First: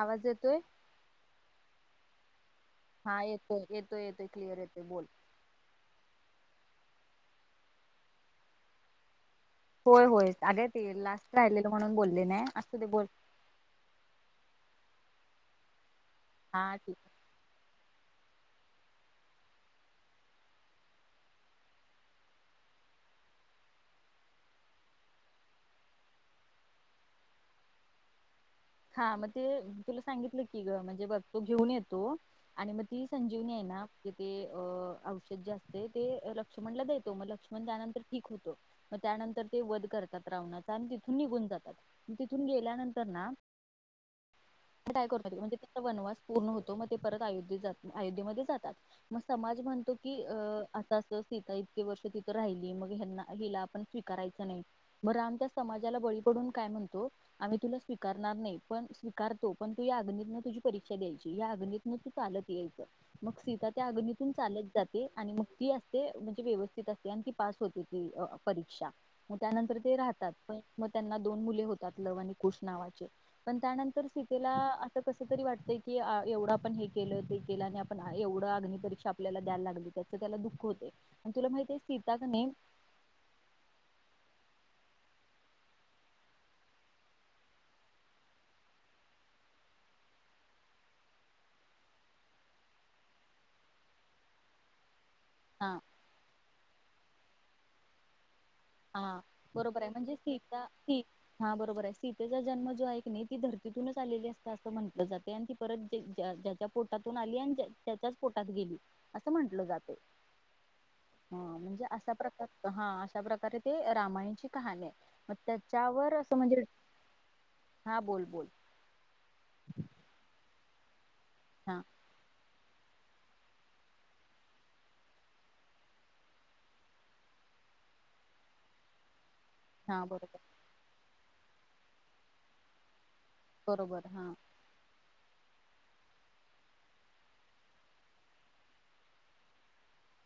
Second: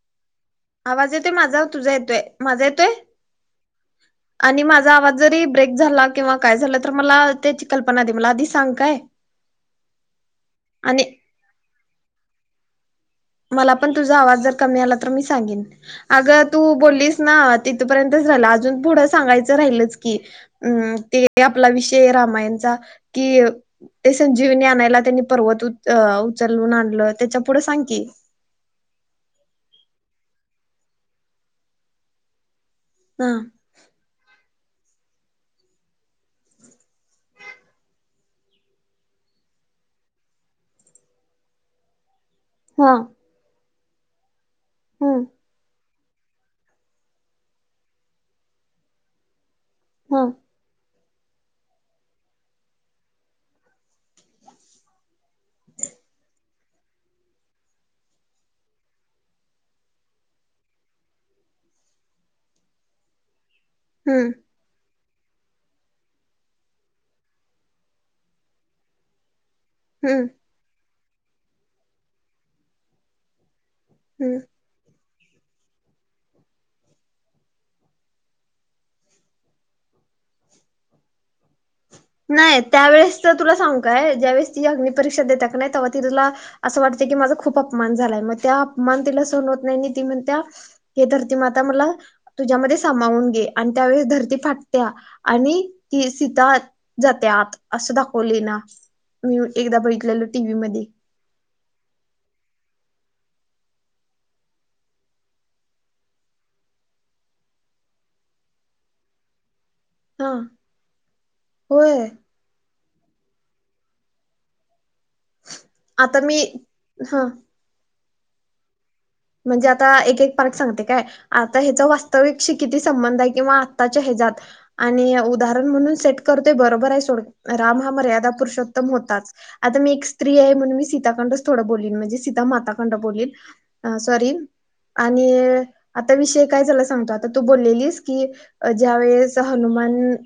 आवाज येतोय आवाज येतय माझा? तुझा येत. तोय. माझा येतोय हा येतोय येतोय येतोय क्लिअर आणि येतोय माझा बोल. आवाज जरी ब्रेक झाला किंवा काय झालं तर मला त्याची कल्पना दे मला आधी सांग काय? होय होय अग्या ते आणि लास्ट राहिलेल. म्हणून बोलले नाही असुदे बोल. मला पण तुझा आवाज जर कमी आला तर मी सांगेन. अगं हा तू ठीक आहे. बोललीस ना तिथपर्यंत. राहिल अजून पुढं सांगायचं राहिलच की अं ते आपला विषय रामायणचा कि ते संजीवनी आणायला त्यांनी पर्वत उचलून आणलं त्याच्या पुढं सांग की. हा मग ते तुला सांगितलं की ग म्हणजे बघ तो घेऊन येतो. आणि मग ती ह संजीवनी आहे ना कि ते औषध जे असतं ते लक्ष्मणला देतो मग लक्ष्मण त्यानंतर ठीक होतो मग त्यानंतर ते वध करतात रावणाचा आणि तिथून निघून जातात. तिथून ह गेल्यानंतर ना काय ह करून म्हणजे वनवास पूर्ण होतो मग ते परत अयोध्येत जात अयोध्येमध्ये जातात मग समाज म्हणतो ह की अ हम्म आस इतके वर्ष तिथं राहिली मग हेन्ना हिला आपण स्वीकारायच नाही मग राम त्या समाजाला बळी पडून काय म्हणतो आम्ही तुला स्वी करणार नाही पण स्वीकारतो पण तू या अग्नी तुझी परीक्षा द्यायची या अग्नी तू चालत यायचं मग सीता त्या अग्नीतून हम्म चालत जात. ते मग ती असते म्हणजे व्यवस्थित असते आणि ती पास होते ती परीक्षा त्यानंतर ते राहतात. त्यांना दोन मुले होतात लव आणि कुश नावाची च पण त्यानंतर हम्म सीतेला असं कसं तरी वाटतंय की एवढं आपण हे केलं ते केलं आणि आपण एवढं अग्निपरीक्षा आपल्याला द्यायला लागली त्याचं त्याला दुःख होते आणि तुला माहितीये स नाय त्यावेळेस तो तुला सांग काय ज्यावेळेस. अग्निपरीक्षा देते का नाय तेव्हा तिला असं वाटतं की माझा खूप अपमान झालाय मग तो अपमान तिला सहन होत नाही आणि ती म्हणत्या हे धरती माता मला तुझ्यामध्ये सामावून घे आणि त्यावेळेस धरती फाटत्या आ. आणि हा ती सीता जात्यात असं दाखवली ना हा मी एकदा बरोबर आहे म्हणजे बघितलेलं टीव्ही सीता मध्ये ही हा बरोबर सीतेचा जन्म जो आहे ती धर्तीतूनच आलेली असता असं म्हंटलं जाते आणि ती परत ज्याच्या पोटातून आली आणि त्याच्याच पोटात गेली असं म्हटलं जात. हा हा म्हणजे होय असा प्रकार हा अश्या प्रकारे. ते रामायणची कहाणी आहे. त्याच्यावर आता असं मी म्हणजे हा हा बोल. बोल. म्हणजे आता एक एक. पार्ट सांगते काय. आता हा ह्याचा वास्तविक शिक. किती संबंध आहे किंवा आताच्या हजात आणि उदाहरण म्हणून सेट करतो बरोबर आहे सोड राम हा मर्यादा पुरुषोत्तम होताच. आता मी हा एक स्त्री बरोबर आहे म्हणून मी सीताकांदाच थोडं बोलीन म्हणजे सीता माता कंड बोलीन बरोबर हा सॉरी आणि आता विषय काय झाला सांगतो, आता तू बोललेलीस की, ज्या वेळेस हनुमान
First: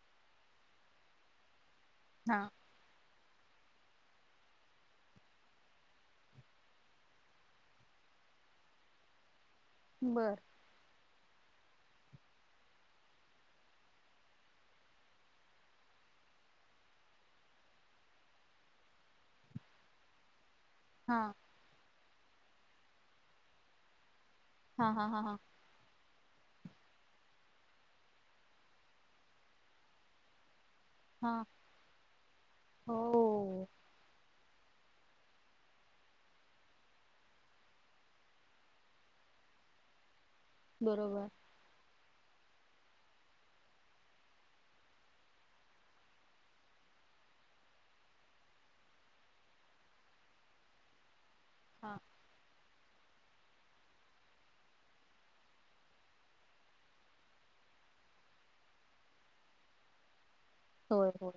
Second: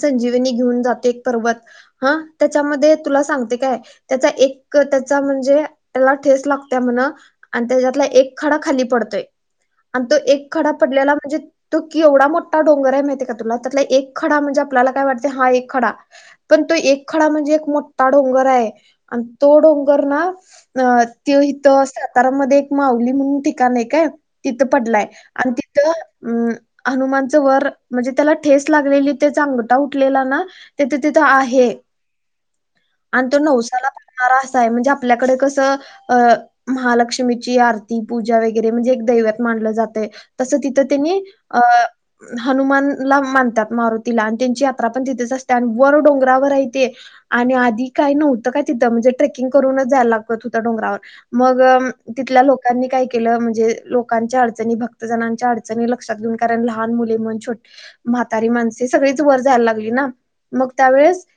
संजीवनी घेऊन जातोय एक पर्वत. हा त्याच्यामध्ये तुला सांगते काय त्याचा एक त्याला म्हणजे त्याला ठेस लागते म्हण आणि त्याज्यातला एक खडा खाली पडतोय. आणि तो बर एक खडा पडलेला. म्हणजे तो केवढा मोठा डोंगर आहे माहितीय का तुला? त्यातला एक खडा म्हणजे आपल्याला काय वाटते, हा एक खडा पण तो एक खडा म्हणजे एक मोठा डोंगर आहे. आणि तो डोंगर ना अं हा त्यो इथ असतात तारामध्ये एक माऊली म्हणून ठिकाण आहे काय. तिथं हा पडलाय. हा हा हा आणि तिथं अं हनुमानचं वर म्हणजे त्याला ठेस लागलेली ते आगंठा उठलेला ना. तिथं तिथं हा आहे आणि तो हो नवसाला पाहणारा. म्हणजे आपल्याकडे कसं म महालक्ष्म्या लक्ष्मीची आरती पूजा वगैरे म्हणजे एक दैवत मानलं जातंय. तसं तिथं त्यांनी बरोबर अं. हनुमानला मानतात, मारुतीला. आणि त्यांची यात्रा पण तिथेच असते. आणि वर डोंगरावर येते आणि आधी काही नव्हतं काय तिथं म्हणजे ट्रेकिंग करूनच जायला लागत होतं डोंगरावर. मगं हा लोकांनी काय केलं म्हणजे लोकांच्या अडचणी भक्तजणांच्या अडचणी लक्षात घेऊन कारण लहान मुले म्हणजे छोटी म्हातारी माणसे सगळीच वर जायला लागली ना. मग होय त्यावेळेस. होय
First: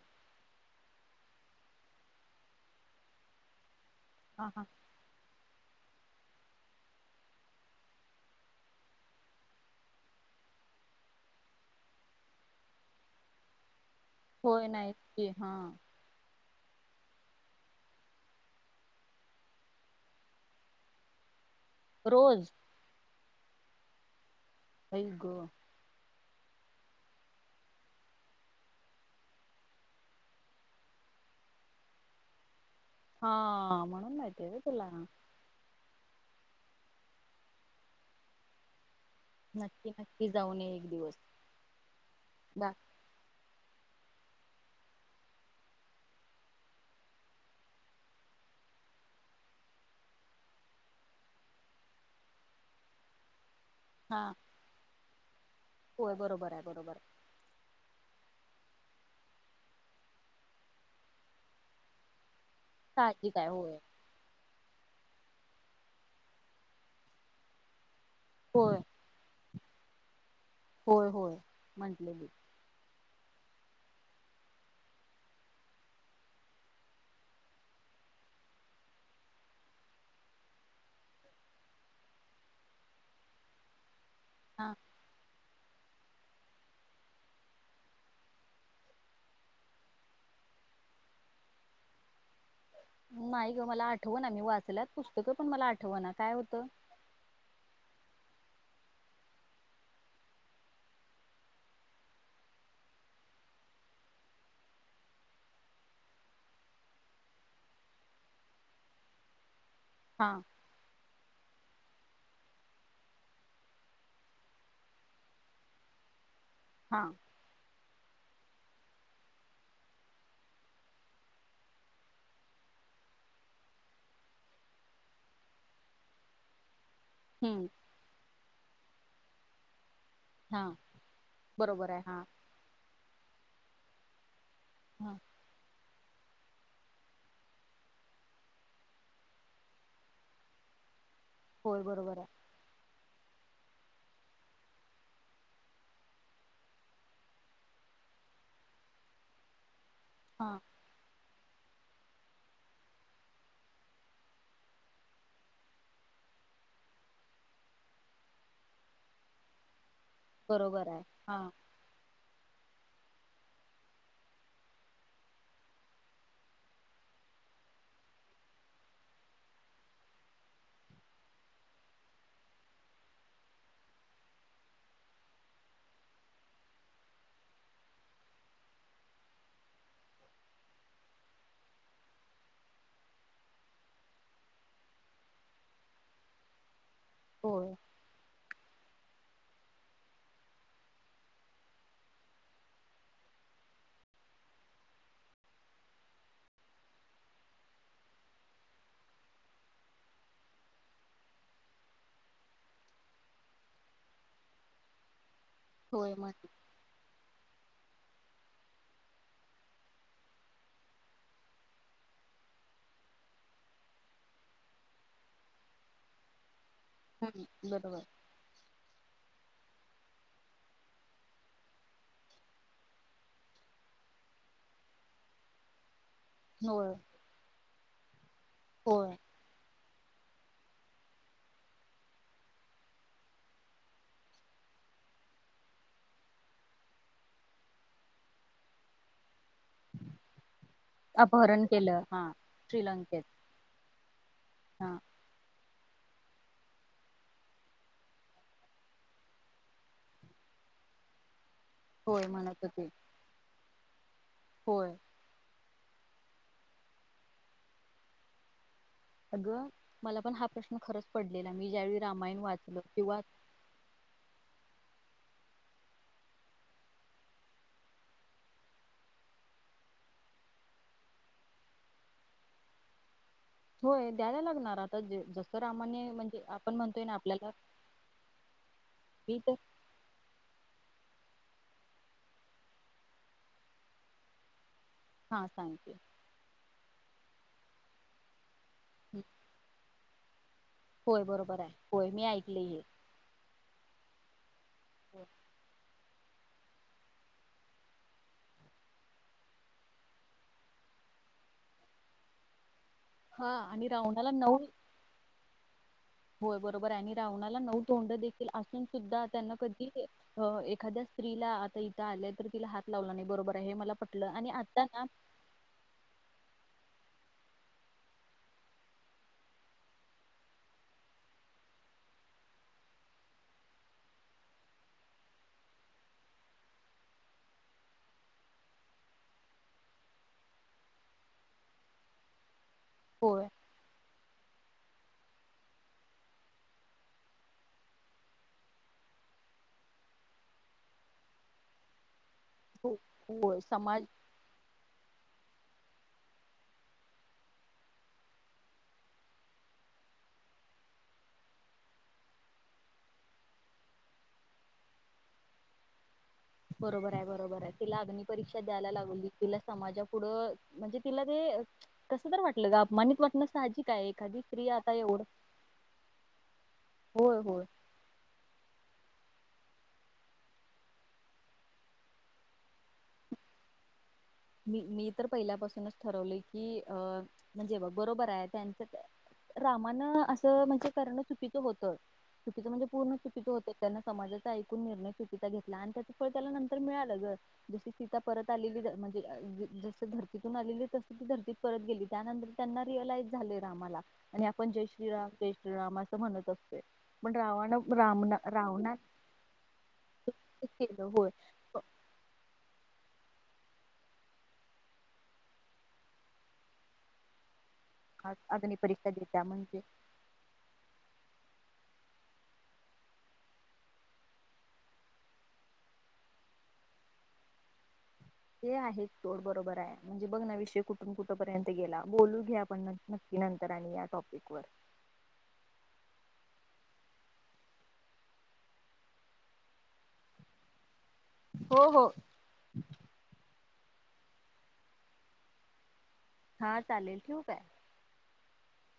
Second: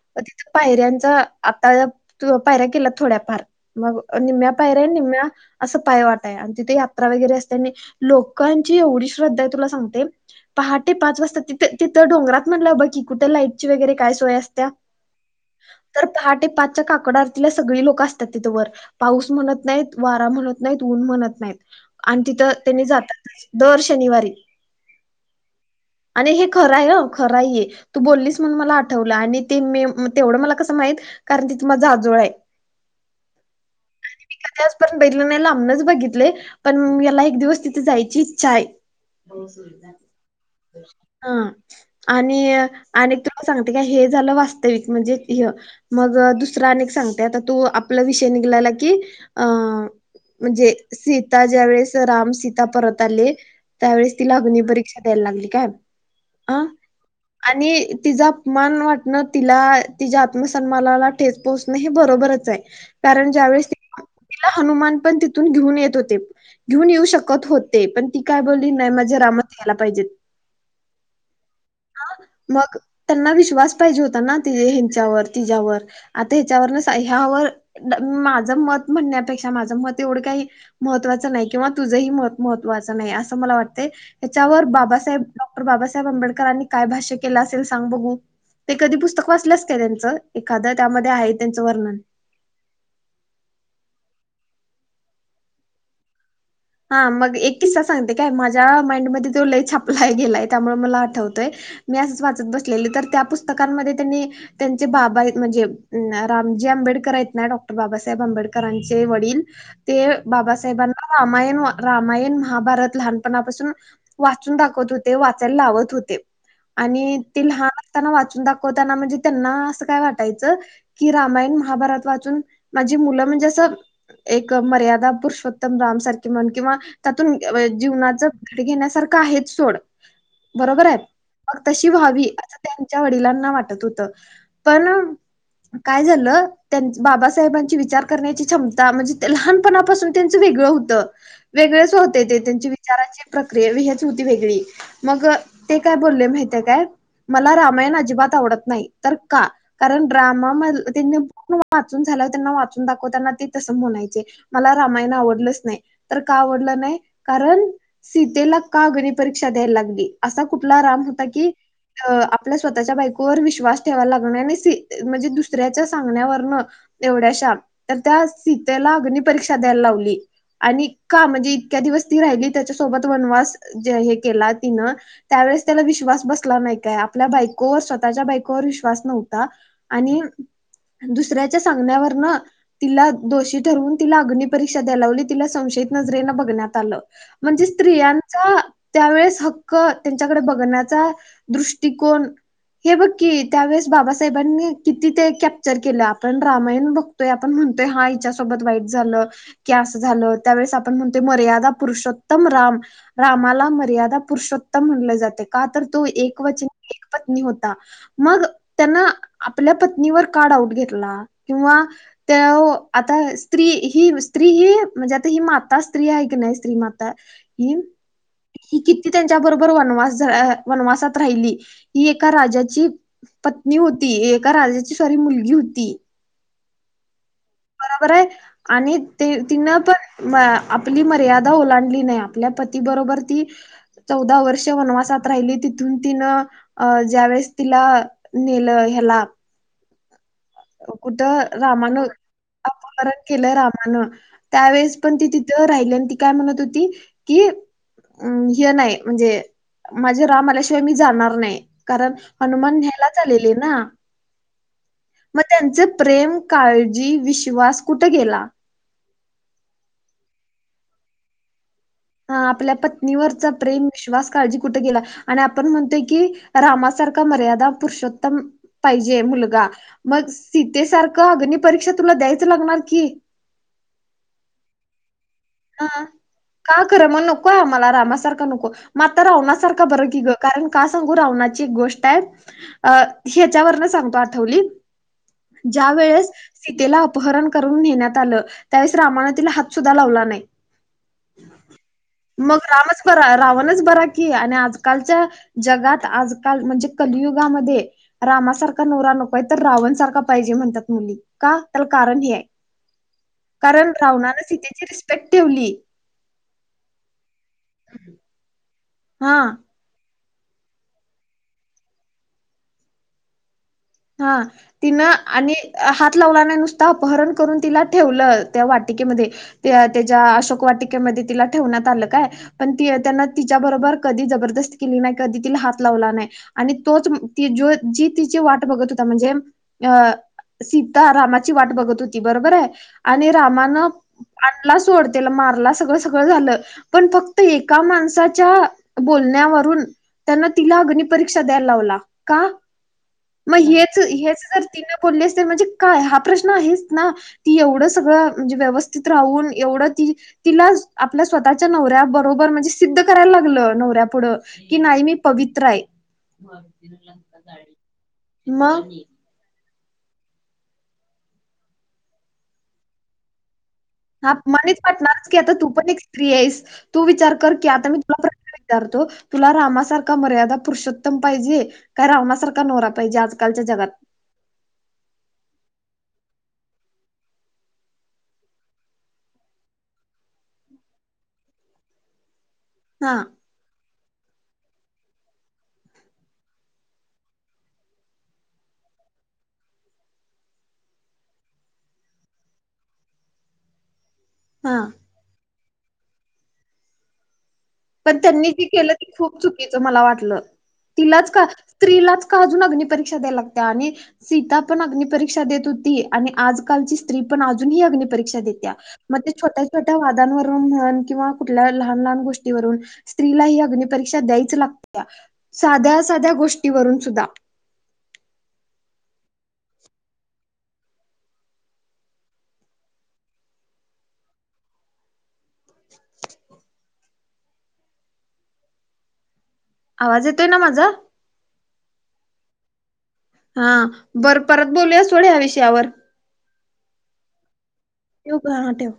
पायऱ्यांचा आता अं पायऱ्या केल्यात थोड्याफार. मग हा निम्या हा पायरे निम्या. असं पाय वाट हाय आणि तिथे यात्रा वगैरे असते. आणि लोकांची एवढी श्रद्धा आहे, तुला सांगते पहाटे पाच वाजता तिथे तिथं डोंगरात म्हटलं बघ की कुठे लाईटची वगैरे काय सोय असते होय नाही की हा तर ते पाचच्या काकड आरतीला सगळी लोक असतात तिथं वर पाऊस म्हणत नाही वारा म्हणत नाही नाहीत ऊन म्हणत नाहीत. आणि रोज तिथं त्यांनी जाता दर शनिवारी आई गं. आणि हे खरं आहे हं खरं आहे हे, तू बोललीस म्हणून मला आठवलं. आणि ते मी तेवढं मला कसं माहित कारण तिथ माझ आजोळ आहे. हां म्हणून मी माहती व्हय कधी तुला? आजपर्यंत [unintelligible] बघितलंय, पण मला एक दिवस तिथे जायची इच्छा आहे. नक्की नक्की जाऊन ये एक दिवस हा. आणि, दा आणि सांगते का हे झालं वास्तविक म्हणजे हे मग दुसरा आनिक सांगते आता तू आपला विषय निघलाला की अं म्हणजे सीता ज्या वेळेस राम सीता परत आले त्यावेळेस हा तीला अग्नी परि क्षा द्याय लागली. काय होय बरोबर आहे हा बरोबर आहे. आणि तिचा अपमान वाटणं तिला तिच्या आत्म सन्मानाला ठेच पोहोचणं हे बरोबरच हाय. सहाजिक हाय, होय. तिला हनुमान ण तिथून घेऊन येत होते. घेऊन येऊ शकत होते पण ती काय बोलली होय नाही माझे राम यायला पाहिजेत. होय, होय म्हंटलेली. मग त्यांना विश्वास पाहिजे होता ना ते हेंच्यावर तिच्यावर आता हच्यावर ह्यावर माझं मत म्हणण्यापेक्षा माझ मत तेवढं काही महत्त्वाचं नाही किंवा तुझंही महत्त्वाचं नाही असं मला वाटतंय. त्याच्यावर हा बाबासाहेब डॉक्टर बाबासाहेब आंबेडकरांनी काय भाष्य केलं असेल सांग बघू? ते कधी पुस्तक वाचल्यास का त्यांचं एखाद? त्यामध्ये आहे त्यांचं वर्णन. नाही ग मला आठव ना, मी वाचलात पुस्तकं पण मला आठव ना. काय हो हा मग एक किस्सा सांगते काय माझ्या माइंडमध्ये तो लय छापला गेलाय त्यामुळे मला आठवतोय. मी असंच वाचत बसलेले तर त्या पुस्तकांमध्ये त्यांनी त्यांचे बाबा म्हणजे रामजी आंबेडकर आहेत ना डॉक्टर बाबासाहेब आंबेडकरांचे वडील ते हा बाबासाहेबांना हा मा रामायण, महाभारत लहानपणापासून वाचून दाखवत होते, वाचायला लावत होते. हा आणि ते लहान ना वाचून दाखवताना म्हणजे त्यांना असं काय वाटायचं, की रामायण महाभारत वाचून माझी मुलं म्हणजे असं एक मर्यादा पुरुषोत्तम राम सारखं किमान किंवा त्यातून हम्म जीवनाच घेण्यासारखं का आहेत सोड हा बरोबर आहेत? मग तशी बरोबर आहे हा व्हावी असं त्यांच्या वडिलांना वाट तू तर [unintelligible] पण. हा काय झालं, त्यान बाबासाहेबांची विचार करण्याची क्षमता म्हणजे लहानपणापासून त्यांचं वेगळं होतं. होय वेगळेच बरोबर होते आहे ते त्यांचे विचाराचे प्रक्रिया हेच होती वेगळी मग ते काय बोलले माहित आहे काय, मला रामायण अजिबात आवडत नाही तर का? कारण ड्रामा हा म त्यांनी वाचून झाल्यावर त्यांना वाचून दाखवताना ते तसं म्हणायचे मला रामायण आवडलंच नाही. तर का आवडलं नाही? कारण सीतेला का अग्नी परीक्षा द्यायला लागली? असा कुठला बरोबर राम आहे होता हा की अ आपल्या स्वतःच्या बायकोवर विश्वास ठेवायला [unintelligible] म्हणजे दुसऱ्याच्या सांगण्यावरनं एवढ्याशा तर त्या सीतेला अग्निपरीक्षा द्यायला लावली आणि का? म्हणजे इतक्या दिवस ती राहिली, त्याच्यासोबत वनवास ज हे केला तिनं त्यावेेळेस त्याला विश्वास बसला नाही काय? आपल्या बायकोवर स्वतःच्या बायकोवर विश्वास नव्हता आणि दुसऱ्याच्या सांगण्यावरनं तिला दोषी ठरवून तिला अग्निपरीक्षा द्याय लावली तिला संशयित नजरेनं बघण्यात आलं. म्हणजे होय स्त्रियांचा त्यावेेळेस हक्क त्यांच्याकडे बघण्याचा दृष्टिकोन हे बघ की, त्यावेेळेस बाबासाहेबांनी किती ते कॅप्चर केलं, आपण रामायण बघतोय आपण म्हणतोय हां हिच्यासोबत वाईट झालं की, अस झालं त्यावेेळेस आ पण म्हणतोय मर्यादा पुरुषोत्तम राम, रामाला मर्यादा पुरुषोत्तम म्हणलं जातंय. का? तर तो होय म्हण एक वचन, एक पत्नी हो ता मग त्यानं आपल्या पत्नीवर का डाऊट घेतला? किंवा त्यो आता स्त्री ही स्त्री ही म्हणजे आता ती मा ता स्त्री हाय की नाही? स्त्री माता ही बरोबर ही किती त्यां च्याबरोबर वनवास झ अ वनवासात राहिली ही एका राजाची पत्नी होती. एका राजाची सॉरी मुलगी होती. होय. बरोबर आहे, आणि होय ते तिनं पण. आपली मर्यादा ओलांडली नाही. आपल्या पती बरोबर ती चौदा वर्षे वनवासात राहिली. तिथून तिनं अ ज्यावेेळेस तिला नेल ह्याला. कुठं अपहरण केलं रामानं हा अपहरण श्रीलंकेत केलं, रावणानं हा त्यावेेळेस पण ती तिथं राहिलं. ती काय म्हणत होती, की हे नाही म्हणजे माझे राम आल्याशिवाय मी जाणार नाही. कारण होय म्हणत हनुमान होते न्हायलाच आलेले ना. होय त्यांचे प्रेम, काळजी, विश्वास कुठे गेला? अगं, मला पण हा प्रश्न खरंच पडलेला आहे? हा आपल्या पत्नीवरचा प्रेम, विश्वास, काळजी कुठे गेला? आणि आपण म्हणतोय की रामासारख मर्यादा पुरुषोत्तम पाहिजे मुलगा, मग सीतेसारख अग्नि परीक्षा तुला द्यायच लागणार की. होय द्यायला लागणार आता हा रामाने म्हणजे आपण का म्हणतोय खर? ना मग आपल्याला नकोय आम्हाला रामासारखा नको. मग तर रावणासारखं बरं कि ग कारण का? सांगू रावणाची एक गोष्ट आहे. ह्याच्यावर सांगतो आठवली. हा ज्या सांगते वेळेस सीतेला अप अपहरण करून नेण्यात आलं. त्यावेळेस रामान तिला हात सुद्धा. द्धा लावला नाही. होय, बरोबर आहे. होय, मी ऐकलय हे. तोच बरा की आणि अजून कालच्या जगात आजकाल म्हणजे कलियुगामध्ये रामासारखा नवरा नकोय. तर रावण सारखा पाहिजे म्हणतात मुली का? त्याला कारण हे आहे. हा आणि कारण रावणाला रावणानी नऊ सीतेची रिस ठेवली. होय बरोबर आहे आणि रावणाला नऊ तोंड देखील असून सुद्धा हा त्यांन कधी अ एखाद्या स्त्रीला आता इथं आल्या तर, तिला हात लावला नाही बरोबर. आहे हे मला पटलं हा आणि आता ना तिनं आणि हात लावला नाही नुस अपहरण करून तिला ठेवलं त्या वाटिकेमध्ये त्या तेच्या अशोक वाटिकेमध्ये तिला ठेवण्यात आलं काय पण त त्यांना तिच्याबरोबर कधी जबरदस्ती केली नाही, कधी तिला हात लावला नाही, आणि तोच जी ति जिची वाट बघत होता म्हणजे अ सीता रामाची वाट बघत होती बरोबर आय आणि होय रामान आणला सोड तेला मारला सगळं सगळं झालं पण फक्त एका माणसाच्या बोलण्यावरून त्यांन तिला अग्निपरीक्षा द्यायला लावला का? हो होय मग हेच समाज हेच जर तिन बोलली असतील म्हणजे काय हा प्रश्न आहेच ना ती एवढं सगळं म्हणजे व्यवस्थित राहून एवढं ती तिला आपल्या स्वतःच्या नवऱ्या बरोबर म्हणजे सिद्ध करायला लागलं नवऱ्या पुुढं की नाही मी पवित्र आहे. बरोबर आहे बरोबर आहे तिला अग्नी परीक्षा मग द्यायला लागूलीत तिला समाजा पुढ म्हणजे तिला ते कस तर वाटल ग अपमानित वाटन साहजिकच हा अपमानित वाटणारच की आता तू पण एक स्त्री आहेस, तू विचार होय कर होय की आता मी तुला प्रश्न विचारतो तुला रामासारखा मर्यादा पुरुषोत्तम पाहिजे काय रावणासारखा नवरा पाहिजे आजकालच्या जगात मी मी तर पहिल्यापासूनच ठरवलय की अ म्हणजे बघ बरोबर आहे त्यांचं रामानं असं म्हणजे करण चुकीचं होत, म्हजे पूर्ण हा चुकीचे होते त्यांना समाजाचा ऐकून निर्णय चुकीचा घेतला आणि त्याच फळ त्याला नंतर मिळालं ग जर जशी सीता परत आलेली जर जस धर्तीतून आलेली तस ती धर्तीत परत गेली त्यानंतर त्यांना रिअलाइज झालय रामाला आणि आपण हा जय श्रीराम जय म असं म्हणत असतोय पण रावण पण राम त्यांनी जी केलं रावणात त खूप चुकीच मला वाटलं ते केलं होय. तिलाच का स्त्रीलाच का अजून अग्नी परीक्षा द्याय लागत्या आणि सीता पण अग्नि परीक्षा देत होती आणि आजकालची स्त्री पण म्हणून ही अग्नीपरिक्षा देत्या अग्नी परीक्षा म ते देत्या छोट्या म्हणजे छोट्या वादांवरुन म्हण किंवा कुठल्या लहान लहान गोष्टी स्त्रीला ही अग्निपरीक्षा द्यायच लागत्या साध्या साध्या गोष्टीवरून सुद्धा ते आहे सोड बरोबर आहे म्हणजे, बघ ना विषय कुठून कुठ पर्यंत गेला बोलू घ्या आपण नक्की नंतर आणि या टॉपिक वर हो. आवाज येतय ना माझा हो हो. हा बरं परत बोलुया सोड ह्या विषयावर हा चालेल ठेवू काय? ठेवू काय हा हा ठेव.